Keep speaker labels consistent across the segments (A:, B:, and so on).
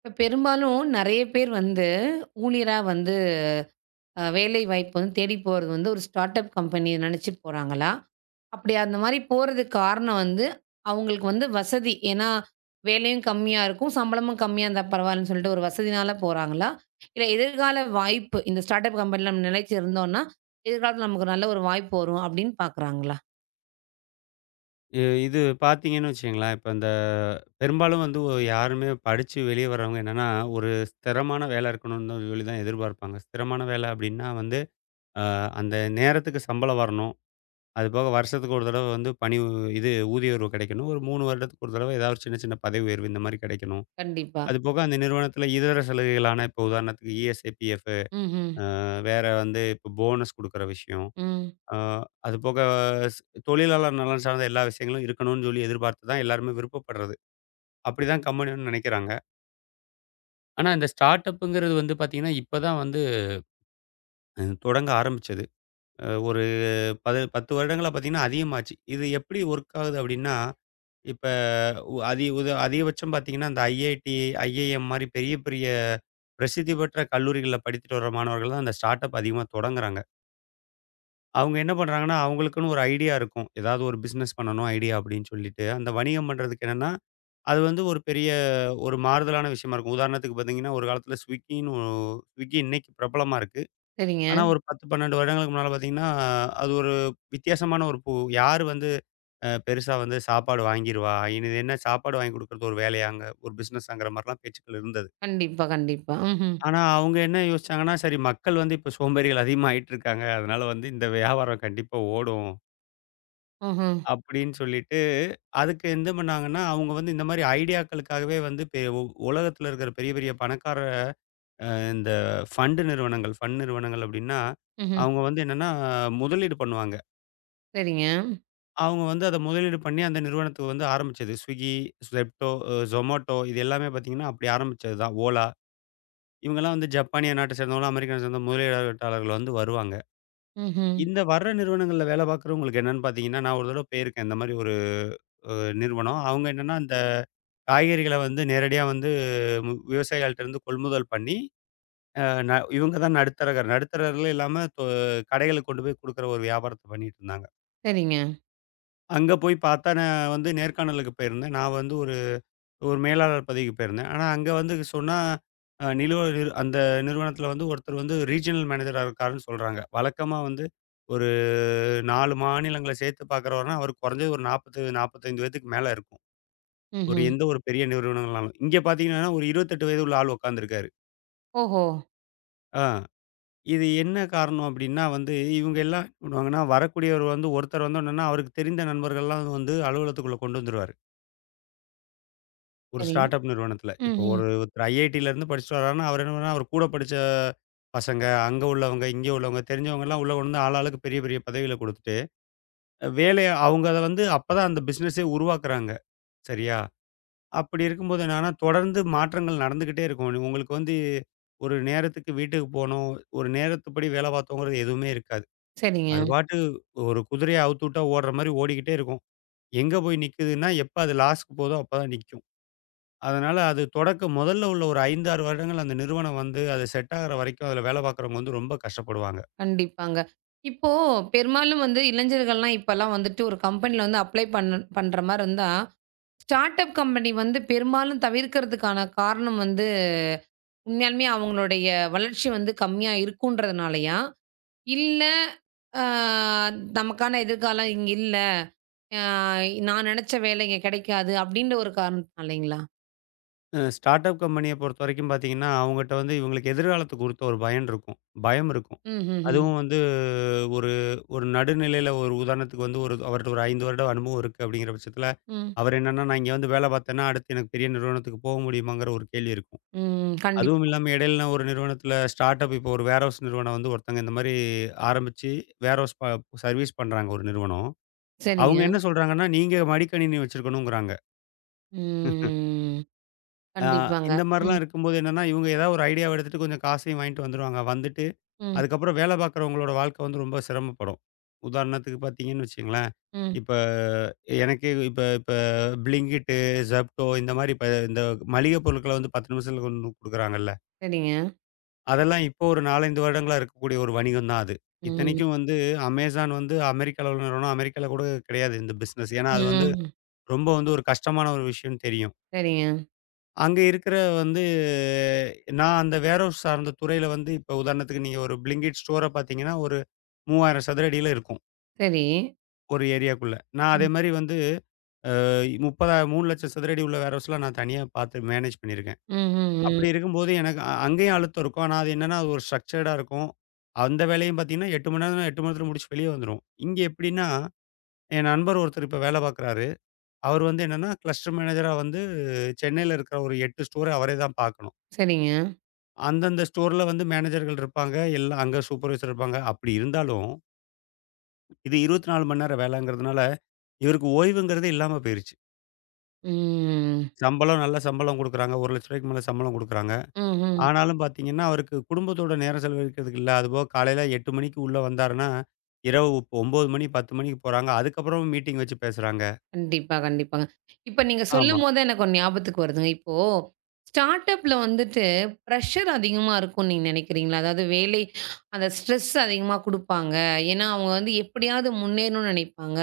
A: இப்ப பெரும்பாலும் நெறைய பேர் வந்து ஊழியரா வந்து வேலை வாய்ப்பு வந்து தேடி போறது வந்து ஒரு ஸ்டார்ட் அப் கம்பெனிய நெனச்சுட்டு போறாங்களா? அப்படி அந்த மாரி போறதுக்கு காரணம் வந்து, அவங்களுக்கு வந்து வசதி. ஏன்னா, வேலையும் கம்மியா இருக்கும், சம்பளமும் கம்மியா இருந்தா பரவாயில்லன்னு சொல்லிட்டு ஒரு வசதினால போறாங்களா? இல்ல எதிர்கால வாய்ப்பு இந்த ஸ்டார்ட் அப் கம்பெனில நம்ம நிலைச்சு இருந்தோம்னா, எதிர்காலத்துல நமக்கு நல்ல ஒரு வாய்ப்பு வரும் அப்படின்னு பாக்குறாங்களா?
B: இது பார்த்தீங்கன்னு வச்சுக்கங்களேன், இப்ப இந்த பெரும்பாலும் வந்து யாருமே படிச்சு வெளிய வரவங்க என்னன்னா, ஒரு ஸ்திரமான வேல இருக்கணும்னு சொல்லி தான் எதிர்பார்ப்பாங்க. ஸ்திரமான வேல அப்டின்னா வந்து, அ அந்த நேரத்துக்கு சம்பளம் வரணும். அதுபோக வருஷத்துக்கு ஒரு தடவ வந்து பணி உ இது ஊதிய உயர்வு கிடைக்கணும். ஒரு 3 வருடத்துக்கு ஒரு தடவ ஏதாவது ஒரு சின்ன, சின்ன பதவி உயர்வு இந்த மாரி கிடைக்கணும்.
A: கண்டிப்பா.
B: அதுபோக அந்த நிறுவனத்தில இதர சலுகைகளான இப்போ உதாரணத்துக்கு இஎஸ்ஐ, பிஎஃப்
A: ம்ஹ்ம்.
B: அ வேற வந்து இப்போ போனஸ் குடுக்குற விஷயம்.
A: ம். ம்.
B: ஆ, அதுபோக ஸ் தொழிலாளர் நலன் சார்ந்த எல்லா விஷயங்களும் இருக்கணும்னு சொல்லி எதிர்பார்த்து தான் எல்லாருமே விருப்பப்படுறது. அப்படிதான் கம்பெனி வந்து நினைக்கிறாங்க. ஆனா இந்த ஸ்டார்ட் அப்புங்கிறது வந்து பார்த்தீங்கன்னா, இப்ப தான் வந்து தொடங்க ஆரம்பிச்சது. அ ஒரு பது 10 வருடங்களா பார்த்தீங்கன்னா அதிகமாச்சு. இது எப்படி ஒர்க் ஆகுது அப்படின்னா, இப்ப உ அதி உத அதிகபட்சம் பார்த்தீங்கன்னா, இந்த ஐஐடி, ஐஐஎம் மாரி பெரிய பெரிய பிரசித்தி பெற்ற கல்லூரிகள்ல படித்துட்டு வர மாணவர்கள் தான் அந்த ஸ்டார்ட் அப் அதிகமா தொடங்குறாங்க. அவங்க என்ன பண்றாங்கன்னா, அவங்களுக்குன்னு ஒரு ஐடியா இருக்கும். ஏதாவது ஒரு பிசினஸ் பண்ணணும் ஐடியா அப்படின்னு சொல்லிட்டு, அந்த வணிகம் பண்றதுக்கு என்னன்னா, அது வந்து ஒரு பெரிய ஒரு மாறுதலான விஷயமா இருக்கும். உதாரணத்துக்கு பார்த்தீங்கன்னா, ஒரு காலத்தில ஸ்விக்கி இன்னைக்கு பிரபலமா இருக்கு.
A: சரிங்க.
B: ஆனா ஒரு 10, 12 வருடங்களுக்கு முன்னால பார்த்தீங்கன்னா, அது ஒரு வித்தியாசமான ஒரு யார் வந்து பெருசா வந்து சாப்பாடு வாங்கிருவா? இனி இது என்ன சாப்பாடு வாங்கி குடுக்குறது ஒரு வேலையாங்க? ஒரு பிசினஸாங்கிற மாரிலாம் பேச்சுக்கள் இருந்தது.
A: கண்டிப்பா, கண்டிப்பா. ம்ஹ்ம்.
B: ஆனா அவங்க என்ன யோசிச்சாங்கன்னா, சரி மக்கள் வந்து இப்ப சோம்பேறிகள் அதிகமா ஆயிட்டு இருக்காங்க. அதனால வந்து இந்த வியாபாரம் கண்டிப்பா ஓடும்.
A: ம்ஹ்ம்.
B: அப்படின்னு சொல்லிட்டு, அதுக்கு என்ன பண்ணாங்கன்னா, அவங்க வந்து இந்த மாரி ஐடியாக்களுக்காகவே வந்து பெ உ உலகத்தில இருக்கிற பெரிய, பெரிய பணக்கார இந்த ஃபண்ட் நிறுவனங்கள், ஃபண்ட் நிறுவனங்கள் அப்படின்னா,
A: ம்ஹ்ம்.
B: அவங்க வந்து என்னன்னா முதலீடு பண்ணுவாங்க.
A: சரிங்க.
B: அவங்க வந்து அத முதலீடு பண்ணி அந்த நிறுவனத்துக்கு வந்து ஆரம்பிச்சது. Swiggy, Zepto, Zomato இது எல்லாமே பார்த்தீங்கன்னா, அப்படி ஆரம்பிச்சது தான். Ola இவங்கலாம் வந்து ஜப்பானிய நாட்ட சேர்ந்தவங்களும், அமெரிக்கா சேர்ந்த முதலீட்டாளர்கள் வந்து வருவாங்க.
A: ம்ஹ்ம்.
B: இந்த வர்ற நிறுவனங்கள்ல வேலை பார்க்குறவங்களுக்கு என்னன்னு பார்த்தீங்கன்னா, நான் ஒரு தடவ போயிருக்கேன். இந்த மாரி ஒரு அ நிறுவனம். அவங்க என்னன்னா, அந்த காய்கறிகள வந்து நேரடியா வந்து விவசாயிகள்ட்டருந்து கொள்முதல் பண்ணி, அ ந இவங்க தான் நடுத்தரகர். நடுத்தரகர்கள் இல்லாம கடைகளுக்கு கொண்டு போய் குடுக்குற ஒரு வியாபாரத்த பண்ணிட்டு இருந்தாங்க.
A: சரிங்க.
B: அங்க போய் பார்த்தா, நான் வந்து நேர்காணலுக்கு போயிருந்தேன். நான் வந்து ஒரு ஒரு மேலாளர் பதவிக்கு போயிருந்தேன். ஆனா அங்க வந்து சொன்னா, அ நிலுவல் நிறு அந்த நிறுவனத்தில வந்து ஒருத்தர் வந்து ரீஜினல் மேனேஜரா இருக்காருன்னு சொல்றாங்க. வழக்கமா வந்து ஒரு 4 மாநிலங்கள சேர்த்து பார்க்குறவர்னா, அவருக்கு குறைஞ்சது ஒரு 40, 45 வயதுக்கு மேல இருக்கும். ஒரு
A: ம்ஹ்ம்.
B: எந்த ஒரு பெரிய நிறுவனங்கள்னாலும். இங்க பார்த்தீங்கன்னா, ஒரு 28 வயது உள்ள ஆள் உட்கார்ந்திருக்காரு.
A: ஓஹோ!
B: ஆ இது என்ன காரணம் அப்டின்னா வந்து, இவங்க எல்லாம் என்ன பண்ணுவாங்கன்னா, வரக்கூடியவர் வந்து ஒருத்தர் வந்தோனன்னா, அவருக்கு தெரிந்த நண்பர்கள்லாம் வந்து அலுவலகத்துக்குள்ள கொண்டு வந்துருவாரு. ஒரு
A: சரி.
B: ஸ்டார்ட் அப் நிறுவனத்தில. இப்போ
A: ம்ஹ்ம்.
B: ஒருத்தர் ஐஐடில இருந்து படிச்சுட்டு வர்றாருன்னா, அவர் என்ன பண்ணா, அவர் கூட படிச்ச பசங்க, அங்க உள்ளவங்க, இங்க உள்ளவங்க, தெரிஞ்சவங்கலாம் உள்ள கொண்டு வந்து ஆளாளுக்கு பெரிய, பெரிய பதவிகள குடுத்துட்டு, வேலைய அவங்க அத வந்து அப்பதான் அந்த பிசினஸே உருவாக்குறாங்க. சரியா? அப்படி இருக்கும்போது என்னன்னா, தொடர்ந்து மாற்றங்கள் நடந்துகிட்டே இருக்கும். உங்களுக்கு வந்து ஒரு நேரத்துக்கு வீட்டுக்கு போணும், ஒரு நேரத்துப்படி வேலை பார்த்தோங்கிறது எதுவுமே இருக்காது.
A: சரிங்க.
B: அது பாட்டு ஒரு குதிரைய அவுத்துட்டா ஓடுற மாரி ஓடிக்கிட்டே இருக்கும். எங்க போய் நிக்குதுன்னா, எப்ப அது லாஸ்க்கு போதோ அப்பதான் நிக்கும். அதனால அது தொடக்க முதல்ல உள்ள ஒரு 5, 6 வருடங்கள் அந்த நிறுவனம் வந்து அது செட் ஆகுற வரைக்கும் அதில வேலை பார்க்குறவங்க வந்து ரொம்ப கஷ்டப்படுவாங்க.
A: கண்டிப்பாங்க. இப்போ பெரும்பாலும் வந்து இளைஞர்கள்லாம் இப்பலாம் வந்துட்டு ஒரு கம்பெனில வந்து அப்ளை பண்ற மாரி இருந்தா, ஸ்டார்ட் அப் கம்பெனி வந்து பெரும்பாலும் தவிர்க்கிறதுக்கான காரணம் வந்து, உண்மையாலுமே அவங்களுடைய வளர்ச்சி வந்து கம்மியா இருக்குன்றதுனாலயா? இல்ல அ நமக்கான எதிர்காலம் இங்க இல்ல. அ நான் நெனச்ச வேலை இங்க கெடைக்காது அப்டின்ற ஒரு காரணத்தினாலைங்களா?
B: ஸ்டார்ட் அப் கம்பெனிய பொறுத்தவரைக்கும் பார்த்தீங்கன்னா, அவங்கட்ட வந்து இவங்களுக்கு எதிர்காலத்த குறித்த ஒரு பயன் இருக்கும். பயம் இருக்கும்.
A: ம்ஹ்ஹ்ம். ம்.
B: அதுவும் வந்து ஒரு ஒரு நடுநிலையில ஒரு உதாரணத்துக்கு வந்து ஒரு அவர்ட்ட ஒரு 5 வருட அனுபவம் இருக்கு அப்படிங்கிற பட்சத்தில,
A: ம்.
B: அவர் என்னன்னா நான் இங்க வந்து வேலை பார்த்தேன்னா, அடுத்து எனக்கு பெரிய நிறுவனத்துக்கு போக முடியுமாங்கிற ஒரு கேள்வி இருக்கும்.
A: ம். ம்.
B: அதுவும்
A: கண்டிப்பா.
B: இல்லாம இடையில நான் ஒரு நிறுவனத்தில ஸ்டார்ட் அப் இப்போ ஒரு வேர் ஹவுஸ் நிறுவனம் வந்து ஒருத்தங்க இந்த மாரி ஆரம்பிச்சு வேர் ஹவுஸ் ப சர்வீஸ் பண்றாங்க ஒரு நிறுவனம். அவங்க
A: சரிங்க.
B: என்ன சொல்றாங்கன்னா, நீங்க மடிக்கணினி வச்சிருக்கணுங்கிறாங்க.
A: ம்.
B: ஆ
A: கண்டிப்பாங்க.
B: இந்த மாரிலாம்
A: ம்.
B: இருக்கும்போது என்னன்னா, இவங்க ஏதாவது ஒரு ஐடியாவ எடுத்துட்டு கொஞ்சம் காசையும் வாங்கிட்டு வந்துருவாங்க. வந்துட்டு
A: ம்.
B: அதுக்கப்புறம் வேலை பார்க்குறவங்களோட வாழ்க்கை வந்து ரொம்ப சிரமப்படும். உதாரணத்துக்கு பார்த்தீங்கன்னு வச்சுக்கங்களேன்,
A: ம்.
B: இப்ப எனக்கே இப்ப இப்ப Blinkit, Zepto இந்த மாரி இப்ப இந்த மளிகை பொருட்கள வந்து 10 நிமிஷத்துல கொண்டு வந்து குடுக்குறாங்கல்ல.
A: சரிங்க.
B: அதெல்லாம் இப்போ ஒரு 4, 5 வருடங்களா இருக்கக்கூடிய ஒரு வணிகம் தான் அது.
A: ம்.
B: இத்தனைக்கும் வந்து Amazon வந்து அமெரிக்கால உள்ள நிறுவனம். அமெரிக்கால கூட கிடையாது இந்த பிசினஸ். ஏன்னா,
A: ம்.
B: அது வந்து
A: ம்.
B: ரொம்ப வந்து ஒரு கஷ்டமான ஒரு விஷயம்னு தெரியும்.
A: சரிங்க.
B: அங்க இருக்கிற வந்து நான் அந்த வேர்ஹவுஸ் சார்ந்த துறையில வந்து இப்ப உதாரணத்துக்கு நீங்க ஒரு Blinkit ஸ்டோர பார்த்தீங்கன்னா, ஒரு 3000 சதுர அடியில இருக்கும்.
A: சரி.
B: ஒரு ஏரியாக்குள்ள. நான் அதே
A: ம்.
B: மாரி வந்து 30 3,00,000 சதுர அடி உள்ள வேர்ஹவுஸ்லாம் நான் தனியா பார்த்து மேனேஜ் பண்ணியிருக்கேன்.
A: ம். ம்.
B: அப்படி
A: ம்.
B: இருக்கும்போது எனக்கு அங்கேயும் அழுத்தம் இருக்கும். ஆனா அது என்னன்னா, அது ஒரு ஸ்ட்ரக்சர்டா இருக்கும். அந்த வேலையும் பார்த்தீங்கன்னா, 8 மணி நேரம்னா 8 மணி நேரத்தில முடிச்சு வெளிய வந்துருவோம். இங்க எப்படின்னா, என் நண்பர் ஒருத்தர் இப்ப வேலை பார்க்குறாரு. அவர் வந்து என்னன்னா, கிளஸ்டர் மேனேஜரா வந்து சென்னையில இருக்கிற ஒரு 8 ஸ்டோர அவரே தான் பார்க்கணும்.
A: சரிங்க.
B: அந்தந்த ஸ்டோர்ல வந்து மேனேஜர்கள் இருப்பாங்க. எல்லாம் அங்க சூப்பர்வைசர் இருப்பாங்க. அப்படி இருந்தாலும், இது 24 மணி நேரம் வேலைங்கிறதுனால, இவருக்கு ஓய்வுங்கிறதே இல்லாம போயிருச்சு.
A: ம்.
B: சம்பளம் நல்ல சம்பளம் குடுக்குறாங்க. ரூ. 1,00,000க்கு மேல சம்பளம் குடுக்குறாங்க.
A: ம்ஹ்ம்.
B: ஆனாலும் பார்த்தீங்கன்னா, அவருக்கு குடும்பத்தோட நேரம் செலவழிக்கிறதுக்கு இல்ல. அதுபோக காலையில 8 மணிக்கு உள்ள வந்தாருன்னா, இரவு 9 மணி, 10 மணிக்கு போறாங்க. அதுக்கப்புறமும் மீட்டிங் வச்சு பேசுறாங்க.
A: கண்டிப்பா, கண்டிப்பாங்க. இப்ப நீங்க
B: ஆமா.
A: சொல்லும்போது எனக்கு ஒண்ணு ஞாபகத்துக்கு வருதுங்க. இப்போ ஸ்டார்ட் அப்ல வந்துட்டு பிரஷர் அதிகமா இருக்கும்னு நீங்க நினைக்கிறீங்களா? அதாவது வேலை அந்த ஸ்ட்ரெஸ் அதிகமா குடுப்பாங்க. ஏன்னா, அவங்க வந்து எப்படியாவது முன்னேறணும்னு நினைப்பாங்க.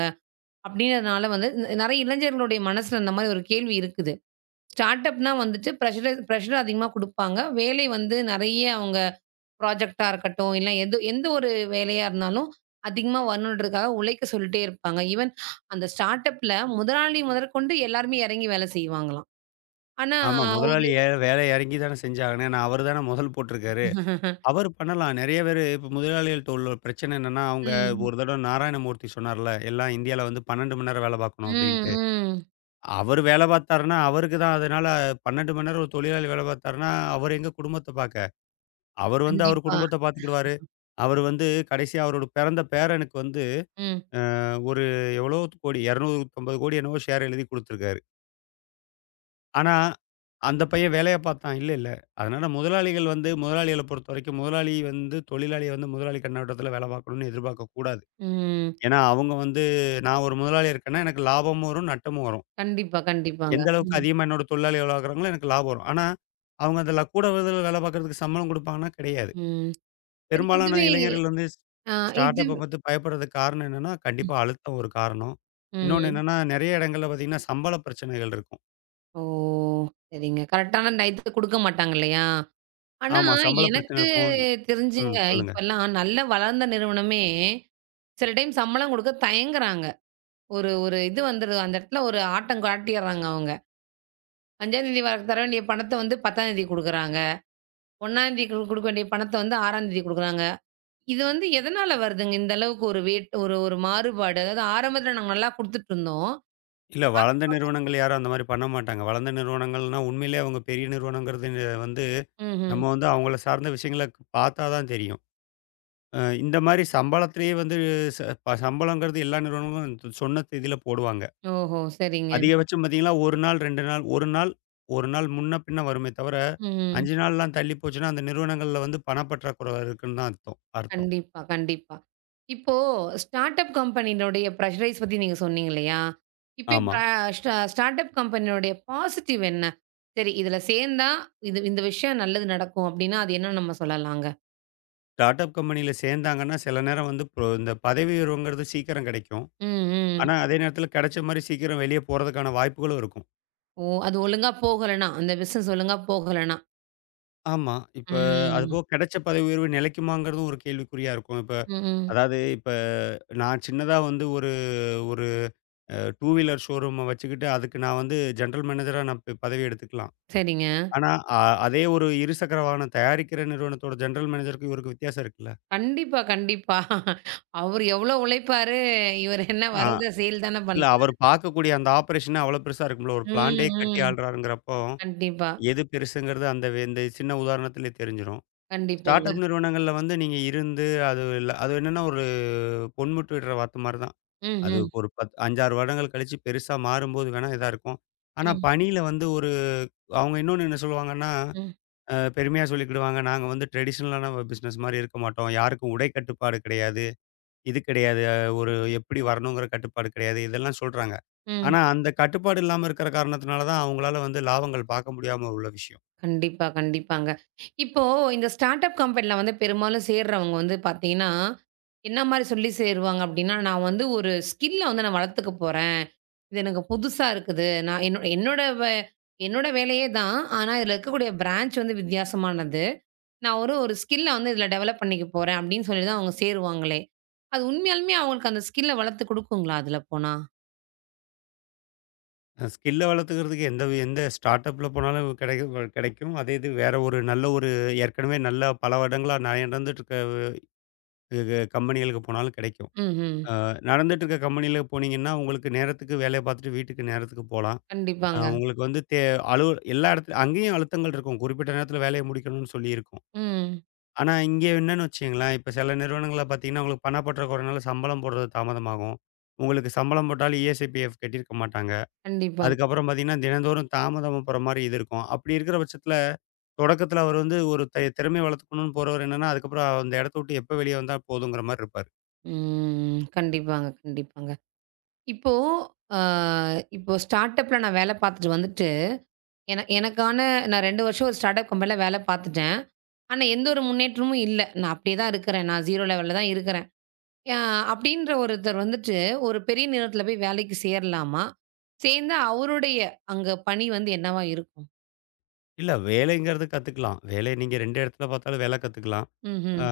A: அப்படின்றதுனால வந்து நெறைய இளைஞர்களுடைய மனசுல அந்த மாரி ஒரு கேள்வி இருக்குது. ஸ்டார்ட் அப்னா வந்துட்டு பிரஷர் அதிகமா குடுப்பாங்க. வேலை வந்து நெறைய அவங்க ப்ராஜெக்ட்டா இருக்கட்டும், இல்ல எது எந்த ஒரு வேலையா இருந்தாலும், அதிகமா வரணுன்றதுக்காக உழைக்க சொல்லிட்டே இருப்பாங்க. ஈவன் அந்த ஸ்டார்ட் அப்ல முதலாளி முதற்கொண்டு எல்லாருமே எறங்கி வேலை செய்வாங்களாம். ஆனா
B: ஆமா. முதலாளி வேலை இறங்கி தானே செஞ்சாகணும். ஏன்னா, அவரு தானே முதல் போட்டிருக்காரு. அவரு பண்ணலாம். நெறைய பேரு இப்ப முதலாளிகள்ட்ட உள்ள ஒரு பிரச்சனை என்னன்னா, அவங்க
A: கண்டிப்பா.
B: ஒரு
A: ம்.
B: தடவ நாராயணமூர்த்தி சொன்னார்ல, எல்லாம் இந்தியால வந்து 12 மணி நேரம் வேலை பார்க்கணும்
A: ம்,
B: அப்டின்ட்டு.
A: ம்.
B: அவரு வேலை பார்த்தாருன்னா, அவருக்கு தான் அதனால 12 மணி நேரம் ஒரு தொழிலாளி வேலை பார்த்தாருன்னா, அவர் எங்க குடும்பத்த பார்க்க? அவரு வந்து அவர்
A: கண்டிப்பா.
B: குடும்பத்த பார்த்துக்கிடுவாரு. அவரு வந்து கடைசியா அவரோட பிறந்த பேரனுக்கு வந்து,
A: ம்,
B: ஒரு எவ்வளோ கோடி 250 கோடி என்னவோ ஷேர் எழுதி குடுத்துருக்காரு. ஆனா, அந்த பையன் வேலைய பார்த்தான். இல்ல, இல்ல. அதனால முதலாளிகள் வந்து முதலாளிகள பொறுத்தவரைக்கும் முதலாளி வந்து தொழிலாளிய வந்து முதலாளி கண்ணோட்டத்துல வேல பார்க்கணும்னு எதிர்பார்க்கக் கூடாது.
A: ம்.
B: ஏன்னா, அவங்க வந்து நான் ஒரு முதலாளியா இருக்கேன்னா, எனக்கு லாபமும் வரும், நட்டமும் வரும்.
A: கண்டிப்பா, கண்டிப்பாங்க.
B: எந்த அளவுக்கு
A: ம்,
B: அதிகமா என்னோட தொழிலாளி வேல பார்க்குறாங்களோ எனக்கு லாபம் வரும். ஆனா, அவங்க அதுல கூட விதத்துல வேல பார்க்கறதுக்கு சம்பளம் குடுப்பாங்கன்னா, கிடையாது.
A: ம். சரி
B: பெரும்பாலான
A: இதுவே
B: இளைஞர்கள் வந்து
A: அ
B: ஸ்டார்ட்
A: இது.
B: அப்ப பத்தி பயப்படுறதுக்கு காரணம் என்னன்னா, கண்டிப்பா அழுத்தம் ஒரு காரணம். இன்னொன்னு
A: ம்.
B: என்னன்னா, நெறைய இடங்கள்ல பார்த்தீங்கன்னா, சம்பள பிரச்சனைகள் இருக்கும்.
A: ஓ! சரிங்க. கரெக்ட்டான டயத்துக்கு குடுக்க மாட்டாங்க இல்லையா? ஆனா,
B: ஆமா, சம்பள பிரச்சனை
A: எனக்கு
B: இருக்கும். ம்.
A: தெரிஞ்சுங்க,
B: சொல்லுங்க.
A: இப்பல்லாம் நல்ல வளர்ந்த நிறுவனமே, சில டைம் சம்பளம் குடுக்க தயங்குறாங்க. ஒரு ஒரு இது வந்துருது. அந்த இடத்துல ஒரு ஆட்டம் காட்டிர்றாங்க அவங்க. 5ஆம் தேதி வர தர வேண்டிய பணத்த வந்து 10ஆம் தேதி குடுக்குறாங்க. 1ஆம் தேதி குடுக்க வேண்டிய பணத்த வந்து 6ஆம் தேதி குடுக்குறாங்க. இது வந்து எதனால வருதுங்க? இந்த அளவுக்கு ஒரு ஒரு மாறுபாடு. அதாவது ஆரம்பத்துல நாங்க நல்லா குடுத்துட்டுருந்தோம்.
B: இல்ல. வளர்ந்த நிறுவனங்கள் யாரும் அந்த மாரி பண்ண மாட்டாங்க. வளர்ந்த நிறுவனங்கள்னா, உண்மையிலேயே அவங்க பெரிய நிறுவனங்கிறது வந்து
A: ம்ஹ்ம்.
B: நம்ம வந்து அவங்கள சார்ந்த விஷயங்கள பார்த்தா தான் தெரியும். இந்த மாரி சம்பளத்திலேயே வந்து ச ப சம்பளங்கிறது எல்லா நிறுவனங்களும் சொன்ன தேதியில போடுவாங்க.
A: ஓஹோ! சரிங்க.
B: அதிகபட்சம் பார்த்தீங்கன்னா, 1 நாள், 2 நாள், 1 நாள் முன்ன பின்ன வருமே தவிர,
A: ம்.
B: 5 நாள்லாம் தள்ளி போச்சுன்னா, அந்த நிறுவனங்கள்ல வந்து பணப்பற்றாக்குறை இருக்குன்னு தான் அர்த்தம் அர்த்தம்.
A: கண்டிப்பா, கண்டிப்பா. இப்போ ஸ்டார்ட் அப் கம்பெனியினுடைய ப்ரஷரைஸ் பத்தி நீங்க சொன்னீங்க இல்லையா? இப்ப ம்.
B: ஆமா.
A: ஸ்டார்ட் அப் கம்பெனியினுடைய பாசிட்டிவ் என்ன? சரி இதுல சேர்ந்தா இது இந்த விஷயம் நல்லது நடக்கும் அப்டின்னா, அது என்னன்னு நம்ம சொல்லலாங்க?
B: ஸ்டார்ட் அப் கம்பெனியில சேர்ந்தாங்கன்னா, சில நேரம் வந்து இந்த பதவி உயர்வுங்கிறது சீக்கிரம் கிடைக்கும்.
A: ம், ம்.
B: ஆனா, அதே நேரத்தில கிடைச்ச மாரி சீக்கிரம் வெளிய போறதுக்கான வாய்ப்புகளும் இருக்கும்.
A: ஓ! அது ஒழுங்கா போகலன்னா, அந்த பிசினஸ் ஒழுங்கா போகலன்னா.
B: ஆமா. இப்ப
A: ம்.
B: அதுபோக கிடைச்ச பதவி உயர்வு நிலைக்குமாங்கிறதும் ஒரு கேள்விக்குறியா இருக்கும். இப்ப
A: ம். ம்.
B: அதாவது இப்ப நான் சின்னதா வந்து ஒரு ஒரு அ 2 வீலர் ஷோரூம வச்சுக்கிட்டு அதுக்கு நான் வந்து ஜெனரல் மேனேஜரா நான் பதவி எடுத்துக்கலாம்.
A: சரிங்க.
B: ஆனா, அ அதே ஒரு இருசக்கர வாகனம் தயாரிக்கிற நிறுவனத்தோட ஜெனரல் மேனேஜருக்கும் இவருக்கு வித்தியாசம் இருக்குல்ல.
A: கண்டிப்பா, கண்டிப்பா. அவரு எவ்ளோ உழைப்பாரு, இவரு என்ன
B: ஆ
A: வர்றத சேல் தான
B: இல்ல
A: பண்றாரு.
B: அவரு பார்க்கக்கூடிய அந்த ஆப்பரேஷனே அவ்வளோ பெருசா இருக்கும்ல. ஒரு பிளான்ட்டே
A: ம்,
B: கட்டி
A: ம்.
B: ஆள்றாருங்கிறப்போ,
A: கண்டிப்பா,
B: எது பெருசுங்கிறது அந்த இந்த சின்ன உதாரணத்திலே தெரிஞ்சிரும். ஸ்டார்ட்
A: கண்டிப்பாங்க.
B: அப் நிறுவனங்கள்ல வந்து நீங்க இருந்து, அது இல்ல அது என்னன்னா ஒரு பொன்முட்டு விடுற வாத்து மாரி தான்.
A: ம்,
B: அது
A: ம்,
B: ஒரு 10 5, 6 வருடங்கள் கழிச்சு பெருசா மாறும்போது வேணா இதா இருக்கும். ஆனா
A: ம்,
B: பணியில வந்து ஒரு அவங்க இன்னொன்னு என்ன சொல்லுவாங்கன்னா,
A: ம்.
B: பெருமையா சொல்லிக்கிடுவாங்க, நாங்க வந்து ட்ரெடிஷனலான பிசினஸ் மாரி இருக்க மாட்டோம். யாருக்கும் உடை கட்டுப்பாடு கிடையாது. இது கிடையாது. ஒரு எப்படி வரணுங்கிற கட்டுப்பாடு கிடையாது. இதெல்லாம் சொல்றாங்க.
A: ம்.
B: ஆனா அந்த கட்டுப்பாடு இல்லாம இருக்கிற காரணத்தினால தான் அவங்களால வந்து லாபங்கள் பார்க்க முடியாம உள்ள விஷயம்.
A: கண்டிப்பா, கண்டிப்பாங்க. இப்போ இந்த ஸ்டார்ட் அப் கம்பெனில வந்து பெரும்பாலும் சேர்றவங்க வந்து பார்த்தீங்கன்னா, என்ன மாரி சொல்லி சேருவாங்க அப்டின்னா, நான் வந்து ஒரு ஸ்கில்ல வந்து நான் வளர்த்துக்க போறேன். இது எனக்கு புதுசா இருக்குது. நான் என்னோட என்னோட வே என்னோட வேலையே தான். ஆனா இதுல இருக்கக்கூடிய பிரான்ச் வந்து வித்தியாசமானது. நான் ஒரு ஒரு ஸ்கில்ல வந்து இதுல டெவலப் பண்ணிக்க போறேன் அப்டின்னு சொல்லி தான் அவங்க சேருவாங்களே. அது உண்மையாலுமே அவங்களுக்கு அந்த ஸ்கில்ல வளர்த்து குடுக்குங்களா அதுல போனா?
B: ஸ்கில்ல வளர்த்துக்கிறதுக்கு எந்த ஸ்டார்ட் அப்ல போனாலும் கிடைக்கும் கிடைக்கும் அதே இது வேற ஒரு நல்ல ஒரு ஏற்கனவே நல்ல பல வருடங்களா நிறைய நடந்துட்டு இருக்க கம்பெனிகளுக்கு போனாலும் கிடைக்கும்.
A: ம்ஹ்ம்.
B: நடந்துட்டு இருக்க கம்பெனியில் போனீங்கன்னா உங்களுக்கு நேரத்துக்கு வேலையை பார்த்துட்டு வீட்டுக்கு நேரத்துக்கு போகலாம்.
A: கண்டிப்பாங்க.
B: உங்களுக்கு வந்து தே அலு எல்லா இடத்துல அங்கேயும் அழுத்தங்கள் இருக்கும். குறிப்பிட்ட நேரத்தில் வேலையை முடிக்கணும்னு சொல்லி இருக்கும்.
A: ம்.
B: ஆனால் இங்கே என்னன்னு வச்சிங்களேன், இப்போ சில நிறுவனங்களில் பார்த்தீங்கன்னா உங்களுக்கு பணப்பற்றாக்குறைனால சம்பளம் போடுறது தாமதமாகும். உங்களுக்கு சம்பளம் போட்டாலும் இஎஸ்ஐபிஎஃப் கட்டியிருக்க மாட்டாங்க.
A: கண்டிப்பா.
B: அதுக்கப்புறம் பார்த்தீங்கன்னா, தினந்தோறும் தாமதமா போற மாரி இது இருக்கும். அப்படி இருக்கிற பட்சத்தில, தொடக்கத்தில அவர் வந்து ஒரு திறமைய வளர்த்துக்கணும்னு போறவர் என்னன்னா, அதுக்கப்புறம் அந்த இடத்த விட்டு எப்ப வெளிய வந்தா போதுங்கிற மாரி இருப்பாரு.
A: ம். கண்டிப்பாங்க, கண்டிப்பாங்க. இப்போ அ இப்போ ஸ்டார்ட் அப்ல நான் வேலை பார்த்துட்டு வந்துட்டு, எனக்கான நான் 2 வருஷம் ஒரு ஸ்டார்ட் அப் கம்பெனில வேலை பார்த்துட்டேன். ஆனா, எந்த ஒரு முன்னேற்றமும் இல்ல. நான் அப்படியே தான் இருக்கிறேன். நான் 0 லெவல்ல தான் இருக்கிறேன். அ அப்படின்ற ஒருத்தர் வந்துட்டு, ஒரு பெரிய நிறுவனத்தில போய் வேலைக்கு சேரலாமா? சேர்ந்தா அவருடைய அங்க பணி வந்து என்னவா இருக்கும்?
B: இல்ல வேலைங்கிறது கத்துக்கலாம். வேலை நீங்க 2 இடத்துல பார்த்தாலும் வேலை கத்துக்கலாம். ஆ
A: ம்ஹ்ம்.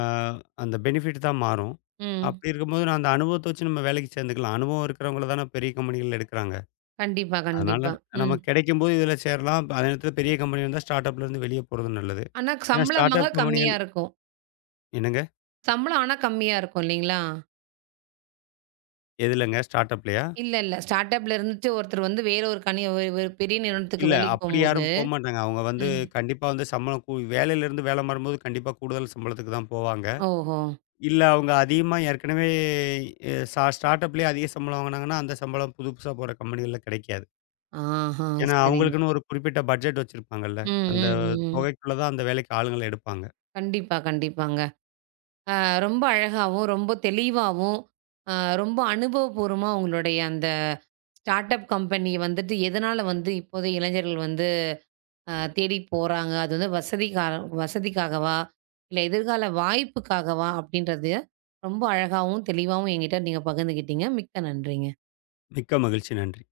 B: அந்த பெனிஃபிட் தான் மாறும்.
A: ம்.
B: அப்படி இருக்கும்போது, நான் அந்த அனுபவத்த வச்சு நம்ம வேலைக்கு சேர்ந்துக்கலாம். அனுபவம் இருக்கிறவங்கள தான பெரிய கம்பெனிகள்ல எடுக்கிறாங்க.
A: கண்டிப்பா,
B: அதனால
A: கண்டிப்பா. ம்.
B: நமக்கு கிடைக்கும்போது இதில சேரலாம். இப்ப அதே நேரத்தில பெரிய கம்பெனி வந்தா ஸ்டார்ட் அப்லேருந்து வெளிய போறது நல்லது.
A: ஆனா,
B: ஏன்னா
A: சம்பளம்
B: ஸ்டார்ட்
A: வாங்க
B: அப்
A: கம்மியா
B: கம்பெனிகள்
A: இருக்கும்.
B: என்னங்க?
A: சம்பளம் ஆனா கம்மியா இருக்கும் இல்லைங்களா?
B: எதுலங்க? ஸ்டார்ட் அப்லயா?
A: இல்ல, இல்ல. ஸ்டார்ட் அப்ல இருந்துட்டு ஒருத்தர் வந்து வேற ஒரு ஒரு பெரிய நிறுவனத்துக்கு
B: இல்ல.
A: வேலைக்கு
B: அப்படி
A: போம்போது.
B: யாரும் போமாட்டாங்க. அவங்க வந்து
A: ம்.
B: கண்டிப்பா வந்து சம்பளம் கூ வேலையிலேருந்து வேலை மாறும்போது கண்டிப்பா கூடுதல் சம்பளத்துக்கு தான் போவாங்க.
A: ஓஹோ!
B: இல்ல அவங்க அதிகமா ஏற்கனவே எ சா ஸ்டார்ட் அப்லயே அதிக சம்பளம் வாங்குனாங்கன்னா, அந்த சம்பளம் புதுசா போற கம்பெனிகள்ல கிடைக்காது.
A: ஆஹா!
B: ஏன்னா,
A: சரிங்க.
B: அவங்களுக்குன்னு ஒரு குறிப்பிட்ட பட்ஜெட் வச்சிருப்பாங்கல்ல.
A: ம்,
B: அந்த
A: ம், ம்.
B: தொகைக்குள்ள தான் அந்த வேலைக்கு ஆளுங்கள எடுப்பாங்க.
A: கண்டிப்பா, கண்டிப்பாங்க. அ ரொம்ப அழகாவும், ரொம்ப தெளிவாவும், அ ரொம்ப அனுபவபூர்வமா உங்களுடைய அந்த ஸ்டார்ட் அப் கம்பெனி வந்துட்டு எதனால வந்து இப்போதைய இளைஞர்கள் வந்து தேடி போறாங்க? அது வந்து வசதிக்காகவா? இல்ல எதிர்கால வாய்ப்புக்காகவா? அப்படின்றது ரொம்ப அழகாவும், தெளிவாவும் என்கிட்ட நீங்க பகிர்ந்துக்கிட்டீங்க. மிக்க நன்றிங்க.
B: மிக்க மகிழ்ச்சி. நன்றி.